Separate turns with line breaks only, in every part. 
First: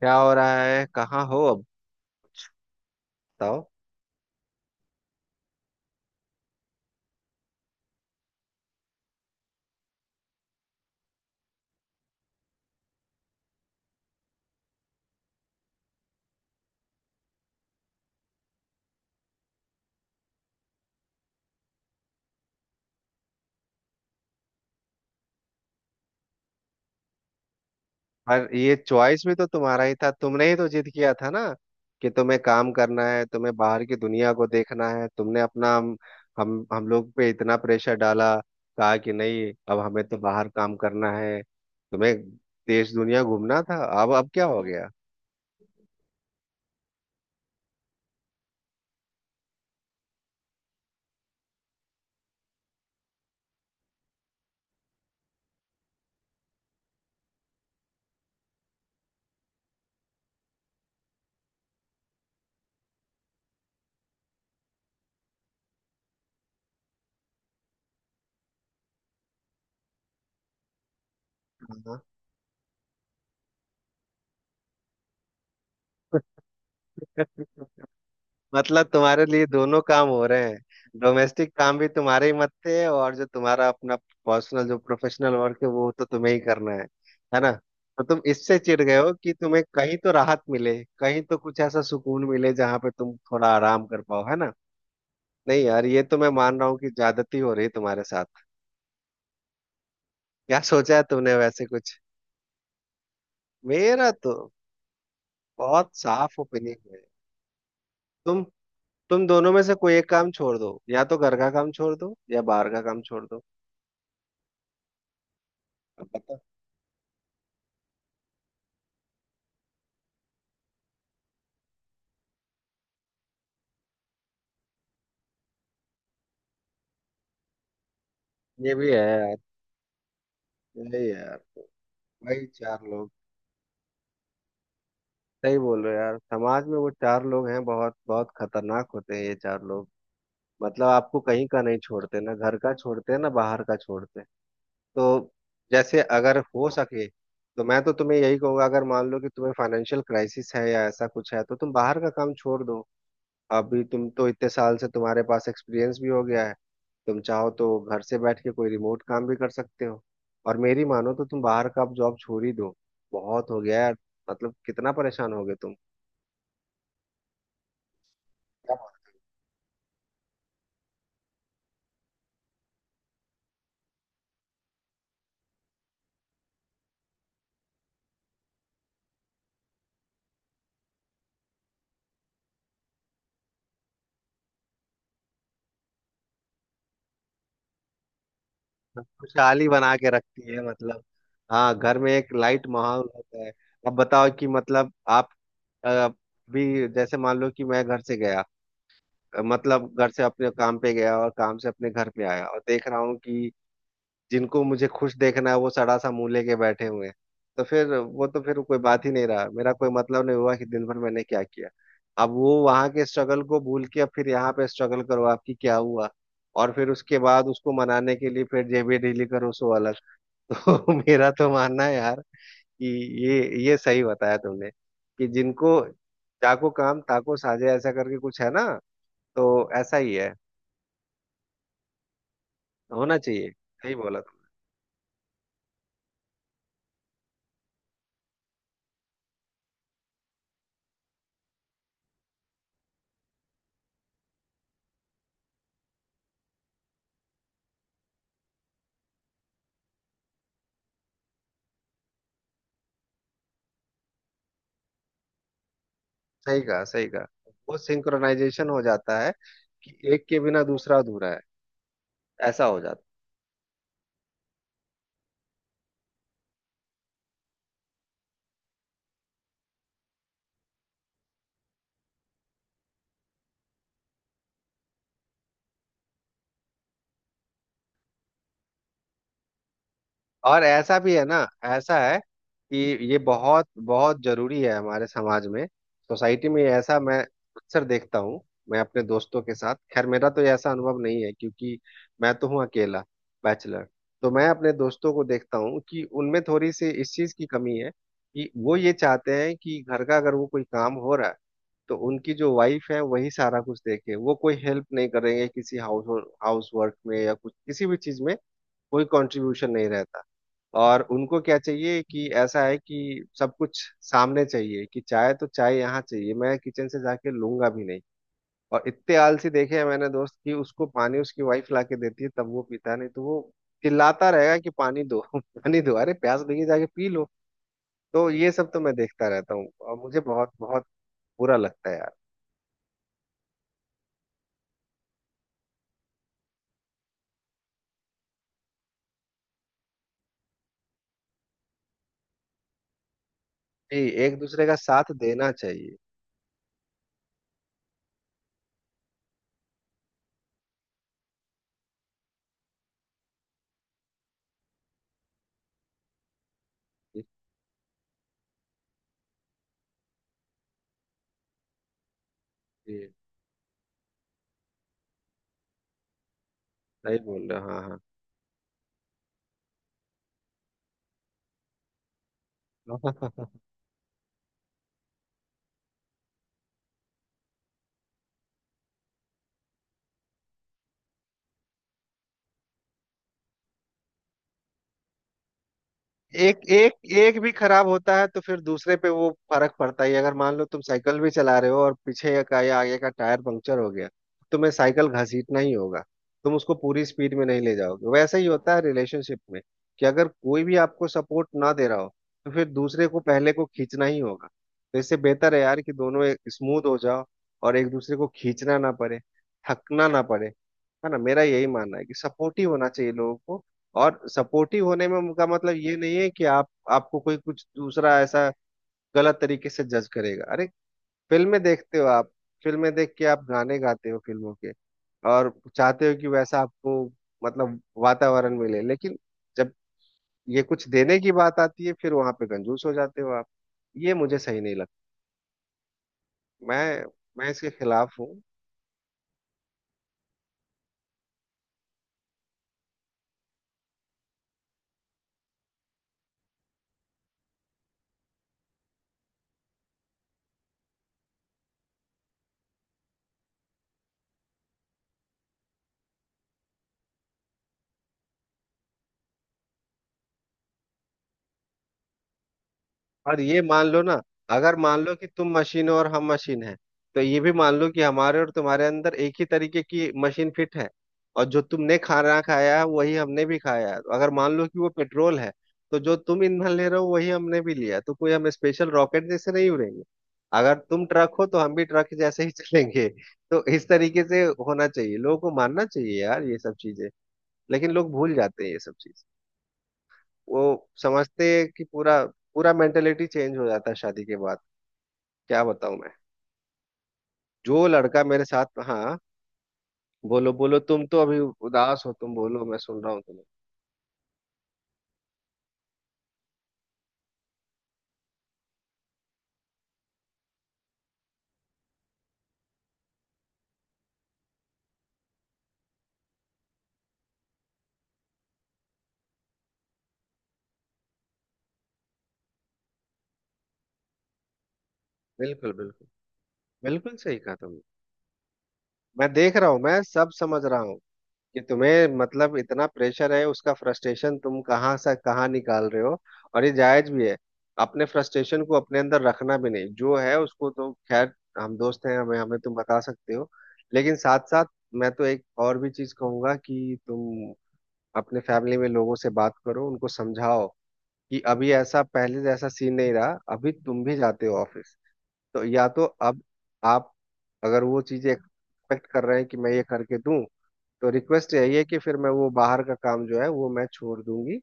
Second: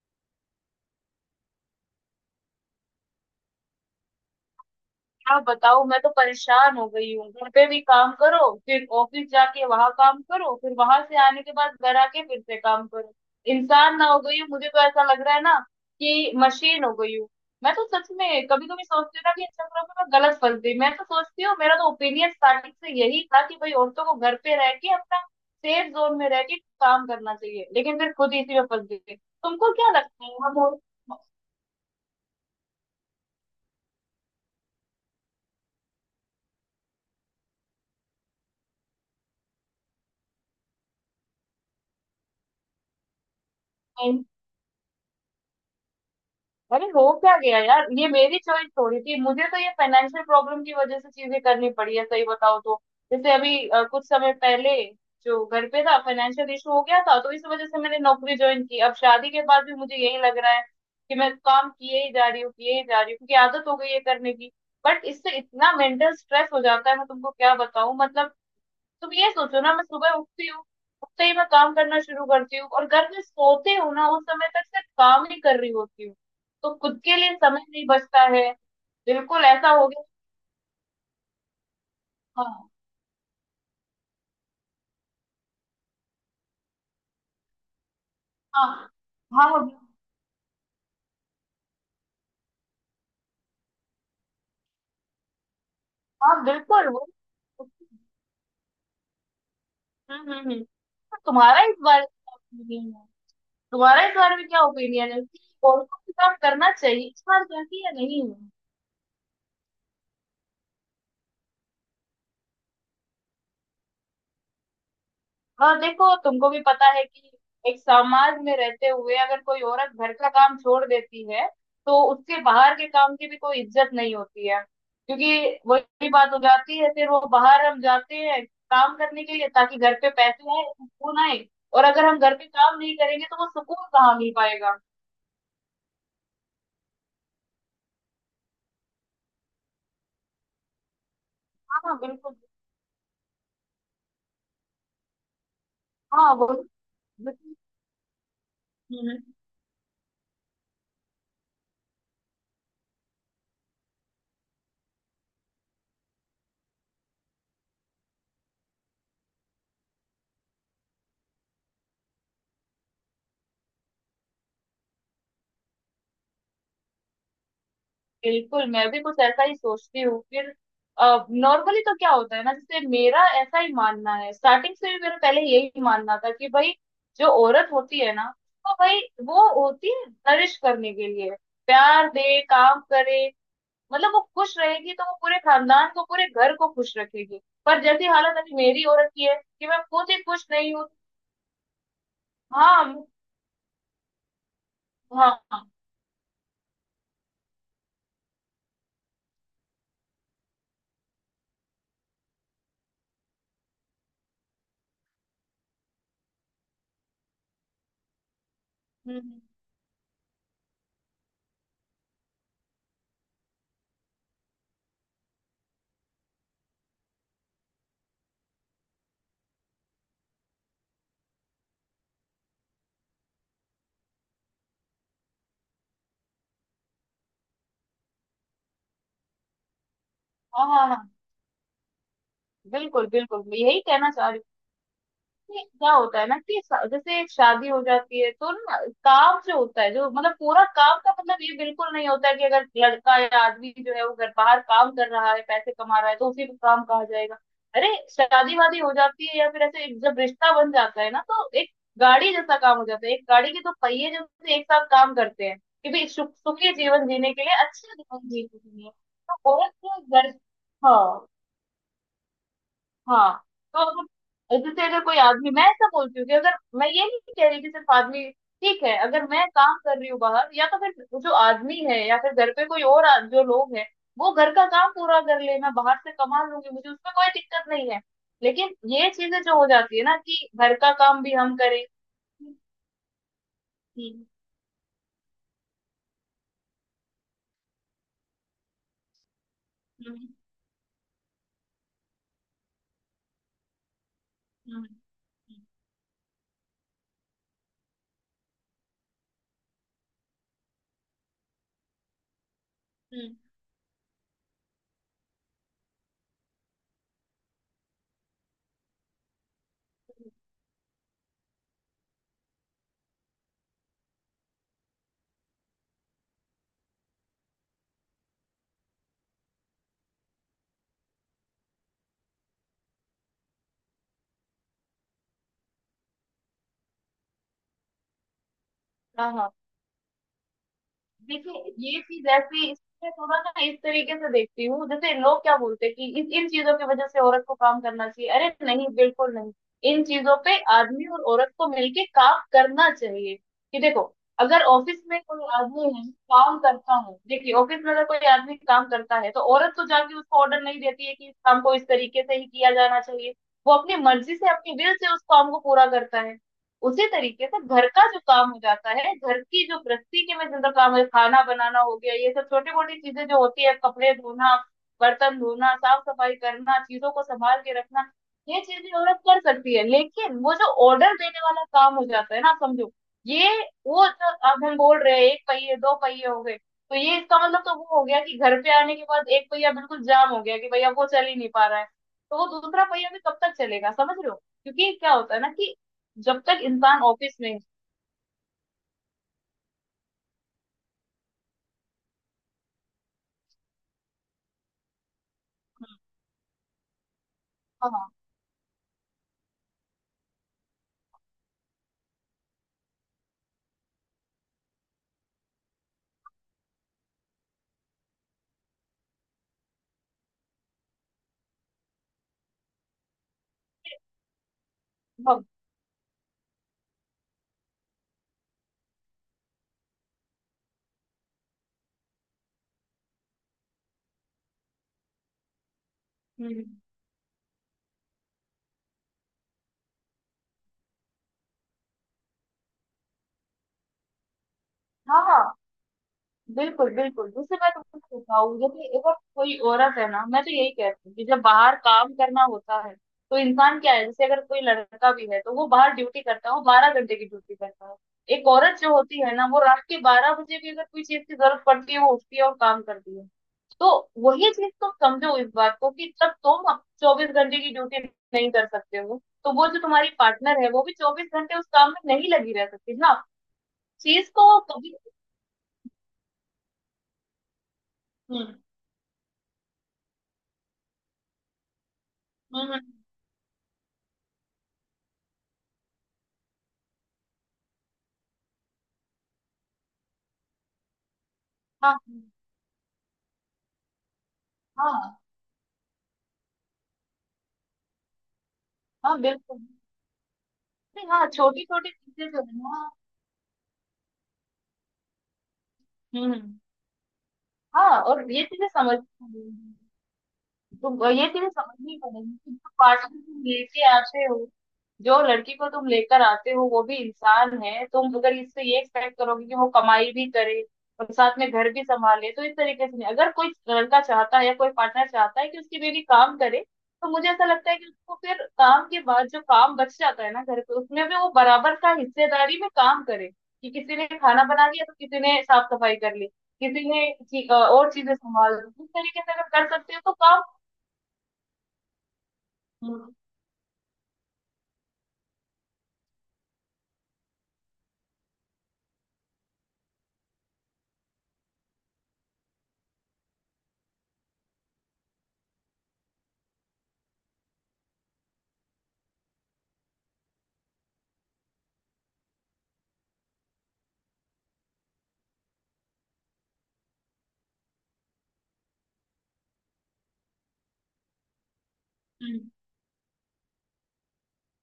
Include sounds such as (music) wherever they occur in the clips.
क्या हो रहा है? कहाँ हो अब? बताओ।
क्या बताओ। मैं तो परेशान हो गई हूँ, घर पे भी काम करो, फिर ऑफिस जाके वहां काम करो, फिर वहां से आने के बाद घर आके फिर से काम करो। इंसान ना हो गई हूँ, मुझे तो ऐसा लग रहा है ना कि मशीन हो गई हूँ। मैं तो सच में कभी कभी सोचती हूँ ना कि इन चक्करों में मैं गलत फंस गई। मैं तो सोचती हूँ, मेरा तो ओपिनियन स्टार्टिंग से यही था कि भाई औरतों को घर पे रह के अपना सेफ जोन में रह के काम करना चाहिए, लेकिन फिर खुद
पर
इसी में
ये
फंस गई।
चॉइस भी तो
तुमको
तुम्हारा
क्या
ही था।
लगता है?
तुमने ही तो
हम
जिद किया था ना कि तुम्हें काम करना है, तुम्हें बाहर की दुनिया को देखना है। तुमने अपना हम लोग पे इतना प्रेशर डाला, कहा कि नहीं, अब हमें तो बाहर काम करना है, तुम्हें देश दुनिया घूमना था। अब
और
अब क्या हो गया?
अरे हो क्या गया यार, ये मेरी चॉइस थोड़ी थी, मुझे तो ये फाइनेंशियल प्रॉब्लम की वजह से चीजें करनी पड़ी है। सही बताओ तो, जैसे अभी कुछ समय पहले जो घर पे था, फाइनेंशियल इशू हो गया था, तो इस वजह से मैंने नौकरी ज्वाइन की। अब शादी के बाद भी मुझे यही लग रहा है कि मैं काम किए ही जा रही हूँ, किए ही जा रही हूँ, क्योंकि आदत हो गई है करने की। बट इससे इतना मेंटल स्ट्रेस हो जाता है, मैं तुमको क्या बताऊं मतलब। तुम ये सोचो ना, मैं सुबह उठती हूँ, उठते ही मैं काम करना शुरू करती हूँ, और घर में सोते हो ना उस समय तक सिर्फ काम ही कर रही होती हूँ। तो खुद के लिए समय नहीं बचता है।
मतलब तुम्हारे
बिल्कुल
लिए
ऐसा
दोनों
हो गया।
काम हो रहे हैं। डोमेस्टिक काम भी तुम्हारे ही
हाँ।
मत्थे है, और जो तुम्हारा अपना पर्सनल, जो प्रोफेशनल वर्क है, वो तो तुम्हें ही करना है ना? तो तुम इससे
हाँ।
चिढ़ गए हो कि
हाँ।
तुम्हें कहीं तो राहत मिले, कहीं तो कुछ ऐसा सुकून मिले जहां पे तुम थोड़ा आराम कर पाओ, है ना? नहीं यार, ये तो मैं
हाँ
मान रहा हूँ
बिल्कुल
कि
वो।
ज्यादती हो रही है
हम्म।
तुम्हारे साथ।
हम्म।
क्या
हम्म,
सोचा है
तो
तुमने
तुम्हारा
वैसे
इस
कुछ?
बारे में क्या ओपिनियन है? तुम्हारा
मेरा
इस
तो
बारे में क्या ओपिनियन है कि
बहुत
औरतों को काम
साफ
करना
ओपिनियन है।
चाहिए इस बार चाहिए या नहीं?
तुम तुम दोनों में से कोई एक काम छोड़ दो। या तो घर का काम छोड़ दो या बाहर का काम छोड़ दो।
और
अब
देखो
बताओ।
तुमको भी पता है कि एक समाज में रहते हुए अगर कोई औरत घर का काम छोड़ देती है तो उसके बाहर के काम की भी कोई इज्जत नहीं होती है। क्योंकि वही बात हो जाती है, फिर वो बाहर हम जाते हैं
ये भी है
काम करने के
यार।
लिए ताकि घर पे पैसे आए,
यही है
सुकून
यार।
आए। और अगर हम घर पे
वही
काम
चार
नहीं
लोग।
करेंगे तो वो सुकून कहाँ मिल पाएगा?
सही बोल रहे हो यार, समाज में वो चार लोग हैं। बहुत बहुत खतरनाक होते हैं ये चार लोग। मतलब आपको कहीं का नहीं
हाँ
छोड़ते, ना
बिल्कुल।
घर का छोड़ते, ना बाहर का छोड़ते। तो जैसे,
हाँ
अगर
वो
हो सके,
बिल्कुल।
तो मैं तो तुम्हें यही कहूंगा, अगर मान
हम्म।
लो कि तुम्हें फाइनेंशियल क्राइसिस है या ऐसा कुछ है, तो तुम बाहर का काम छोड़ दो। अभी तुम तो इतने साल से, तुम्हारे पास एक्सपीरियंस भी हो गया है। तुम चाहो तो घर से बैठ के कोई रिमोट काम भी कर सकते हो। और मेरी मानो तो तुम बाहर का अब जॉब छोड़ ही दो। बहुत हो गया यार। मतलब कितना परेशान हो गए तुम।
बिल्कुल
क्या
मैं भी
बात
कुछ ऐसा ही सोचती हूँ फिर। नॉर्मली तो क्या होता है ना, जैसे मेरा ऐसा ही मानना है, स्टार्टिंग से भी मेरा पहले यही मानना था कि भाई जो औरत होती है ना, तो भाई वो होती है नरिश करने के लिए। प्यार दे, काम करे, मतलब वो खुश रहेगी तो वो पूरे खानदान को पूरे घर को खुश रखेगी। पर जैसी हालत अभी मेरी
है?
औरत की है कि
खुशहाली
मैं
बना के
खुद ही खुश
रखती है
नहीं हूँ।
मतलब। हाँ, घर में एक लाइट
हाँ।
माहौल होता है। अब बताओ कि मतलब आप
हाँ। हाँ।
अ, भी जैसे मान लो कि मैं घर से गया। मतलब घर से अपने काम पे गया और काम से अपने घर पे आया, और देख रहा हूँ कि जिनको मुझे खुश देखना है, वो सड़ा सा मुंह लेके बैठे हुए हैं। तो फिर वो, तो फिर कोई बात ही
हम्म।
नहीं
हम्म।
रहा। मेरा कोई मतलब नहीं हुआ कि दिन भर मैंने क्या किया। अब वो वहां के स्ट्रगल को भूल के, अब फिर यहाँ पे स्ट्रगल करो, आपकी क्या हुआ। और फिर उसके बाद उसको मनाने के लिए फिर जेबी ढीली करो, सो अलग। (laughs) तो मेरा तो मानना है यार कि ये ये सही बताया तुमने, कि जिनको जाको काम ताको साझे, ऐसा करके कुछ है ना। तो ऐसा ही है,
हाँ। हाँ। हाँ बिल्कुल
होना
बिल्कुल,
चाहिए।
मैं यही
सही
कहना
बोला।
चाह रही हूँ। नहीं, क्या होता है ना कि जैसे एक शादी हो जाती है तो ना, काम जो होता है जो मतलब पूरा काम का मतलब ये बिल्कुल नहीं होता है कि अगर लड़का या आदमी जो है वो घर बाहर काम कर रहा है, पैसे कमा रहा है, तो उसी को काम कहा जाएगा। अरे शादी वादी हो जाती है या फिर ऐसे जब रिश्ता बन जाता है ना तो एक गाड़ी जैसा काम हो जाता है। एक गाड़ी के तो पहिए जैसे एक साथ काम करते हैं, कि भाई सुख
सही
सुखी
कहा, सही
जीवन जीने के
कहा।
लिए,
वो
अच्छा जीवन जीने
सिंक्रोनाइजेशन
के
हो
लिए,
जाता है
तो औरत
कि
को
एक
घर।
के बिना दूसरा
हाँ।
अधूरा है। ऐसा हो जाता है।
हाँ। तो अगर जैसे अगर कोई आदमी, मैं ऐसा बोलती हूँ कि अगर मैं ये नहीं कह रही कि सिर्फ आदमी, ठीक है, अगर मैं काम कर रही हूँ बाहर, या तो फिर जो आदमी है या फिर घर पे कोई और जो लोग हैं वो घर का काम पूरा कर ले, मैं बाहर से कमा लूंगी, मुझे उसमें कोई दिक्कत नहीं है। लेकिन ये चीजें जो हो जाती है ना कि
और
घर का
ऐसा भी
काम
है
भी
ना,
हम करें।
ऐसा है कि ये बहुत बहुत
हम्म।
जरूरी है। हमारे समाज में, सोसाइटी में, ऐसा मैं अक्सर देखता हूँ। मैं अपने दोस्तों के साथ, खैर
हम्म।
मेरा तो ये ऐसा अनुभव नहीं है, क्योंकि मैं तो हूँ अकेला, बैचलर। तो मैं अपने
हम्म।
दोस्तों को देखता
हम्म।
हूँ कि उनमें थोड़ी सी इस चीज की कमी है, कि वो ये चाहते हैं कि घर का अगर वो कोई काम हो रहा है, तो उनकी जो वाइफ है वही
हम्म।
सारा कुछ देखे। वो कोई हेल्प नहीं करेंगे किसी हाउस हाउस वर्क में या कुछ किसी भी चीज में। कोई कंट्रीब्यूशन नहीं रहता। और उनको क्या चाहिए कि ऐसा है कि सब कुछ सामने चाहिए, कि चाय तो चाय यहाँ चाहिए, मैं किचन से जाके लूंगा भी नहीं। और इतने आलसी देखे हैं मैंने दोस्त, कि उसको पानी उसकी वाइफ ला के देती है तब वो पीता है, नहीं तो वो चिल्लाता रहेगा कि पानी दो, (laughs) पानी दो। अरे प्यास लगी, जाके पी लो। तो ये सब तो मैं देखता
हाँ। हाँ
रहता हूँ और मुझे बहुत बहुत बुरा
देखिए
लगता है
ये
यार।
चीज ऐसी, इसमें थोड़ा ना इस तरीके से देखती हूँ, जैसे लोग क्या बोलते हैं कि इस इन चीजों की वजह से औरत को काम करना चाहिए, अरे नहीं बिल्कुल नहीं। इन चीजों पे आदमी और औरत को मिलके काम करना चाहिए। कि
जी,
देखो
एक
अगर
दूसरे का
ऑफिस
साथ
में कोई
देना
आदमी
चाहिए।
है काम करता है, देखिए ऑफिस में अगर कोई आदमी काम करता है तो औरत तो जाके उसको ऑर्डर नहीं देती है कि इस काम को इस तरीके से ही किया जाना चाहिए। वो अपनी मर्जी से, अपनी विल से उस काम को पूरा करता है। उसी
जी,
तरीके से घर का जो काम हो जाता है, घर की जो गृहस्थी के में जिनका काम है, खाना बनाना हो गया, ये सब छोटी मोटी
जी,
चीजें जो होती है, कपड़े धोना, बर्तन धोना, साफ सफाई करना, चीजों
सही
को
बोल रहे
संभाल
हो,
के
हाँ।
रखना, ये चीजें औरत कर सकती है। लेकिन वो जो ऑर्डर देने वाला काम हो जाता है ना, आप समझो,
हाँ,
ये वो जो अब हम बोल रहे हैं, एक पहिए दो पहिए हो गए, तो ये इसका मतलब तो वो हो गया कि घर पे आने के बाद एक पहिया बिल्कुल जाम हो गया, कि भैया वो चल ही नहीं पा रहा है, तो वो दूसरा पहिया भी कब तक चलेगा, समझ रहे हो? क्योंकि क्या होता है ना कि जब
एक
तक
एक
इंसान
एक
ऑफिस
भी
में है।
खराब होता है तो फिर दूसरे पे वो फर्क पड़ता ही है। अगर मान लो तुम साइकिल भी चला रहे हो और पीछे का या आगे का टायर पंक्चर हो गया, तो तुम्हें साइकिल घसीटना ही होगा। तुम उसको पूरी स्पीड में नहीं ले जाओगे।
हाँ।
वैसा ही होता है रिलेशनशिप में कि अगर कोई भी आपको सपोर्ट ना दे रहा हो, तो फिर दूसरे को, पहले को खींचना ही होगा। तो इससे बेहतर है यार कि दोनों स्मूथ हो जाओ और एक दूसरे को खींचना ना पड़े, थकना ना पड़े, है ना। मेरा यही मानना है कि सपोर्टिव होना चाहिए लोगों को। और सपोर्टिव होने में
हाँ।
का मतलब ये नहीं है कि आप, आपको कोई कुछ दूसरा ऐसा गलत तरीके से जज करेगा। अरे फिल्में देखते हो आप, फिल्में देख के आप गाने गाते हो फिल्मों के, और चाहते हो कि वैसा
हम्म।
आपको मतलब वातावरण मिले। लेकिन जब ये कुछ देने की बात आती है, फिर वहां पे कंजूस हो जाते हो आप। ये मुझे सही नहीं लगता।
हाँ हाँ, बिल्कुल
मैं
बिल्कुल,
मैं
जैसे
इसके
मैं
खिलाफ
तुमको
हूँ।
बताऊँ, जैसे अगर कोई औरत है ना, मैं तो यही कहती हूँ कि जब बाहर काम करना होता है तो इंसान क्या है, जैसे अगर कोई लड़का भी है तो वो बाहर ड्यूटी करता है, वो 12 घंटे की ड्यूटी करता है। एक औरत जो होती है ना, वो रात के 12 बजे भी अगर कोई चीज की जरूरत पड़ती है वो उठती है और काम करती है। तो वही चीज तुम समझो इस बात को कि जब तुम 24 घंटे की ड्यूटी नहीं कर सकते हो तो वो जो तुम्हारी पार्टनर है वो भी 24 घंटे उस काम में नहीं लगी रह सकती ना।
और ये मान लो ना,
चीज को
अगर
कभी।
मान लो कि तुम मशीन हो और हम मशीन हैं, तो ये भी मान लो कि हमारे और
हम्म।
तुम्हारे अंदर एक ही तरीके की मशीन फिट है, और जो तुमने खाना
हम्म।
खाया है
हम्म।
वही हमने भी खाया है। तो अगर मान लो कि वो पेट्रोल है, तो जो तुम ईंधन ले रहे हो वही हमने भी लिया है। तो कोई हम स्पेशल रॉकेट जैसे नहीं उड़ेंगे। अगर तुम ट्रक हो तो हम भी
हाँ।
ट्रक जैसे ही (laughs) चलेंगे। तो इस तरीके से होना चाहिए,
हाँ।
लोगों को मानना चाहिए यार ये सब चीजें। लेकिन लोग भूल जाते हैं ये सब
हाँ
चीजें।
बिल्कुल।
वो
नहीं, हाँ
समझते
छोटी
हैं कि
छोटी
पूरा,
चीजें जो है
पूरा
ना।
मेंटेलिटी चेंज हो जाता है शादी के बाद। क्या बताऊं मैं।
हम्म। हम्म।
जो
हाँ
लड़का
और
मेरे
ये चीजें
साथ,
समझ,
हाँ, बोलो बोलो तुम,
तो
तो
ये
अभी
चीजें समझनी
उदास हो
पड़ेगी
तुम,
कि
बोलो
जो
मैं सुन
पार्टनर
रहा हूँ
तुम
तुम्हें।
लेके आते हो, जो लड़की को तुम लेकर आते हो वो भी इंसान है। तुम अगर इससे ये एक्सपेक्ट करोगे कि वो कमाई भी करे और साथ में घर भी संभाले, तो इस तरीके से नहीं। अगर कोई लड़का चाहता है या कोई पार्टनर चाहता है कि उसकी बीवी काम करे, तो मुझे ऐसा लगता है कि उसको फिर काम के बाद जो काम बच जाता है ना घर पे उसमें भी वो बराबर का हिस्सेदारी में काम करे। कि किसी ने खाना बना लिया तो किसी ने साफ
बिल्कुल,
सफाई
बिल्कुल।
कर ली, किसी ने
बिल्कुल सही कहा तुमने।
और चीजें संभाल ली, इस तरीके
मैं
से अगर
देख रहा
कर
हूँ,
सकते हो
मैं
तो
सब
काम।
समझ रहा हूँ कि तुम्हें मतलब इतना प्रेशर है, उसका फ्रस्ट्रेशन तुम कहाँ से कहाँ निकाल रहे हो, और ये जायज भी है। अपने फ्रस्ट्रेशन को अपने अंदर रखना भी नहीं, जो है उसको तो खैर, हम दोस्त हैं, हमें हमें तुम बता सकते हो। लेकिन साथ साथ, मैं तो एक और भी चीज कहूंगा कि तुम अपने फैमिली में लोगों से बात करो, उनको समझाओ कि अभी ऐसा पहले जैसा सीन नहीं रहा, अभी तुम भी जाते हो ऑफिस। तो या तो अब आप, अगर वो चीजें एक्सपेक्ट कर रहे हैं कि मैं ये करके दूं, तो रिक्वेस्ट यही है कि फिर मैं वो
हम्म,
बाहर का काम जो है वो मैं छोड़ दूंगी।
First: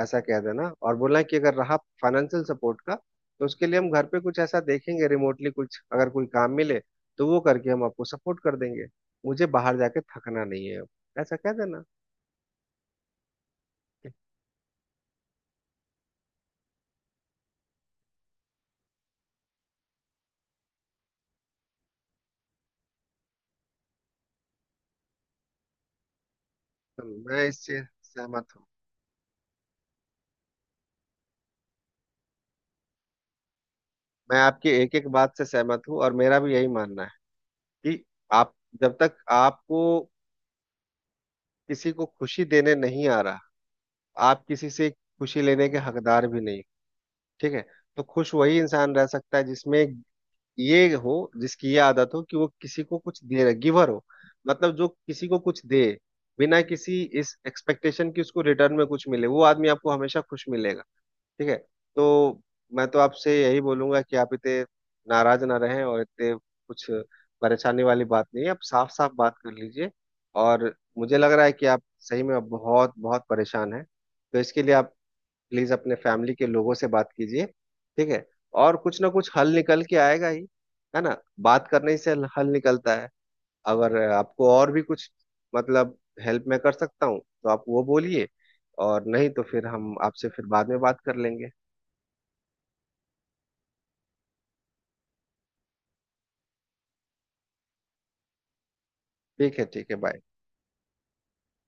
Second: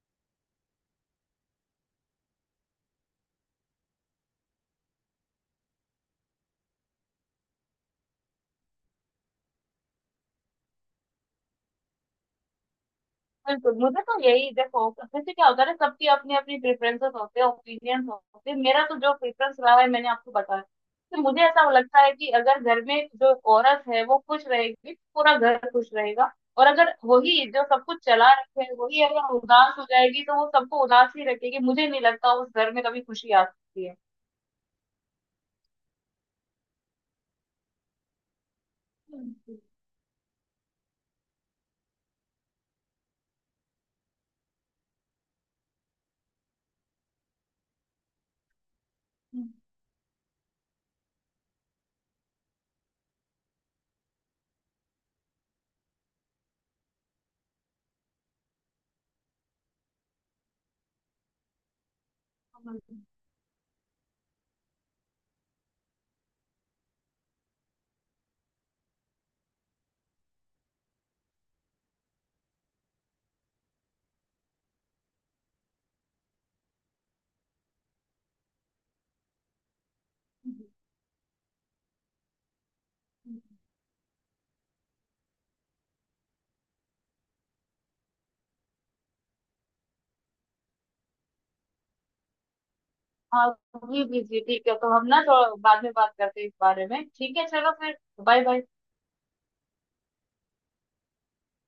ऐसा कह देना। और बोलना कि अगर रहा फाइनेंशियल सपोर्ट का, तो उसके लिए हम घर पे कुछ ऐसा देखेंगे, रिमोटली कुछ अगर कोई काम मिले तो वो करके हम आपको सपोर्ट कर देंगे। मुझे बाहर जाके थकना नहीं है। ऐसा कह देना।
बिल्कुल, मुझे तो यही, देखो जैसे क्या होता है ना, सबकी अपनी अपनी प्रेफरेंसेस होते हैं, ओपिनियंस होते हैं, मेरा तो जो प्रेफरेंस रहा है मैंने आपको बताया कि मुझे ऐसा लगता है कि अगर घर में जो औरत है वो खुश रहेगी तो पूरा घर खुश रहेगा। और अगर
तो मैं
वही जो
इससे
सब कुछ चला
सहमत
रखे
हूँ।
है, वही अगर उदास हो जाएगी, तो वो सबको उदास ही रखेगी। मुझे नहीं लगता उस घर में कभी खुशी आ सकती है।
मैं आपकी एक एक बात से सहमत हूँ, और मेरा भी यही मानना है कि आप, जब तक आपको किसी को खुशी देने नहीं आ रहा, आप किसी से खुशी लेने के हकदार भी नहीं। ठीक है। तो खुश वही इंसान रह सकता है जिसमें ये हो, जिसकी ये आदत हो कि वो किसी को कुछ दे रहा, गिवर हो। मतलब जो किसी को कुछ दे बिना किसी इस एक्सपेक्टेशन की उसको रिटर्न में कुछ मिले, वो आदमी आपको हमेशा खुश मिलेगा। ठीक है। तो मैं तो आपसे यही बोलूंगा कि आप इतने नाराज ना रहें, और इतने कुछ परेशानी वाली बात नहीं है, आप साफ साफ बात कर लीजिए। और मुझे लग रहा है कि आप सही में अब बहुत बहुत परेशान हैं। तो इसके लिए आप प्लीज अपने फैमिली के लोगों से बात कीजिए, ठीक है। और कुछ ना कुछ हल निकल के आएगा ही, है ना। बात करने से हल हल निकलता है। अगर आपको और भी कुछ मतलब हेल्प मैं कर सकता हूँ, तो आप वो बोलिए। और नहीं तो फिर हम आपसे फिर बाद में बात कर लेंगे।
हाँ। जी जी जी, ठीक है, तो हम ना थोड़ा बाद में बात करते हैं इस बारे में, ठीक है, चलो फिर। Bye bye.
ठीक है, ठीक है, बाय।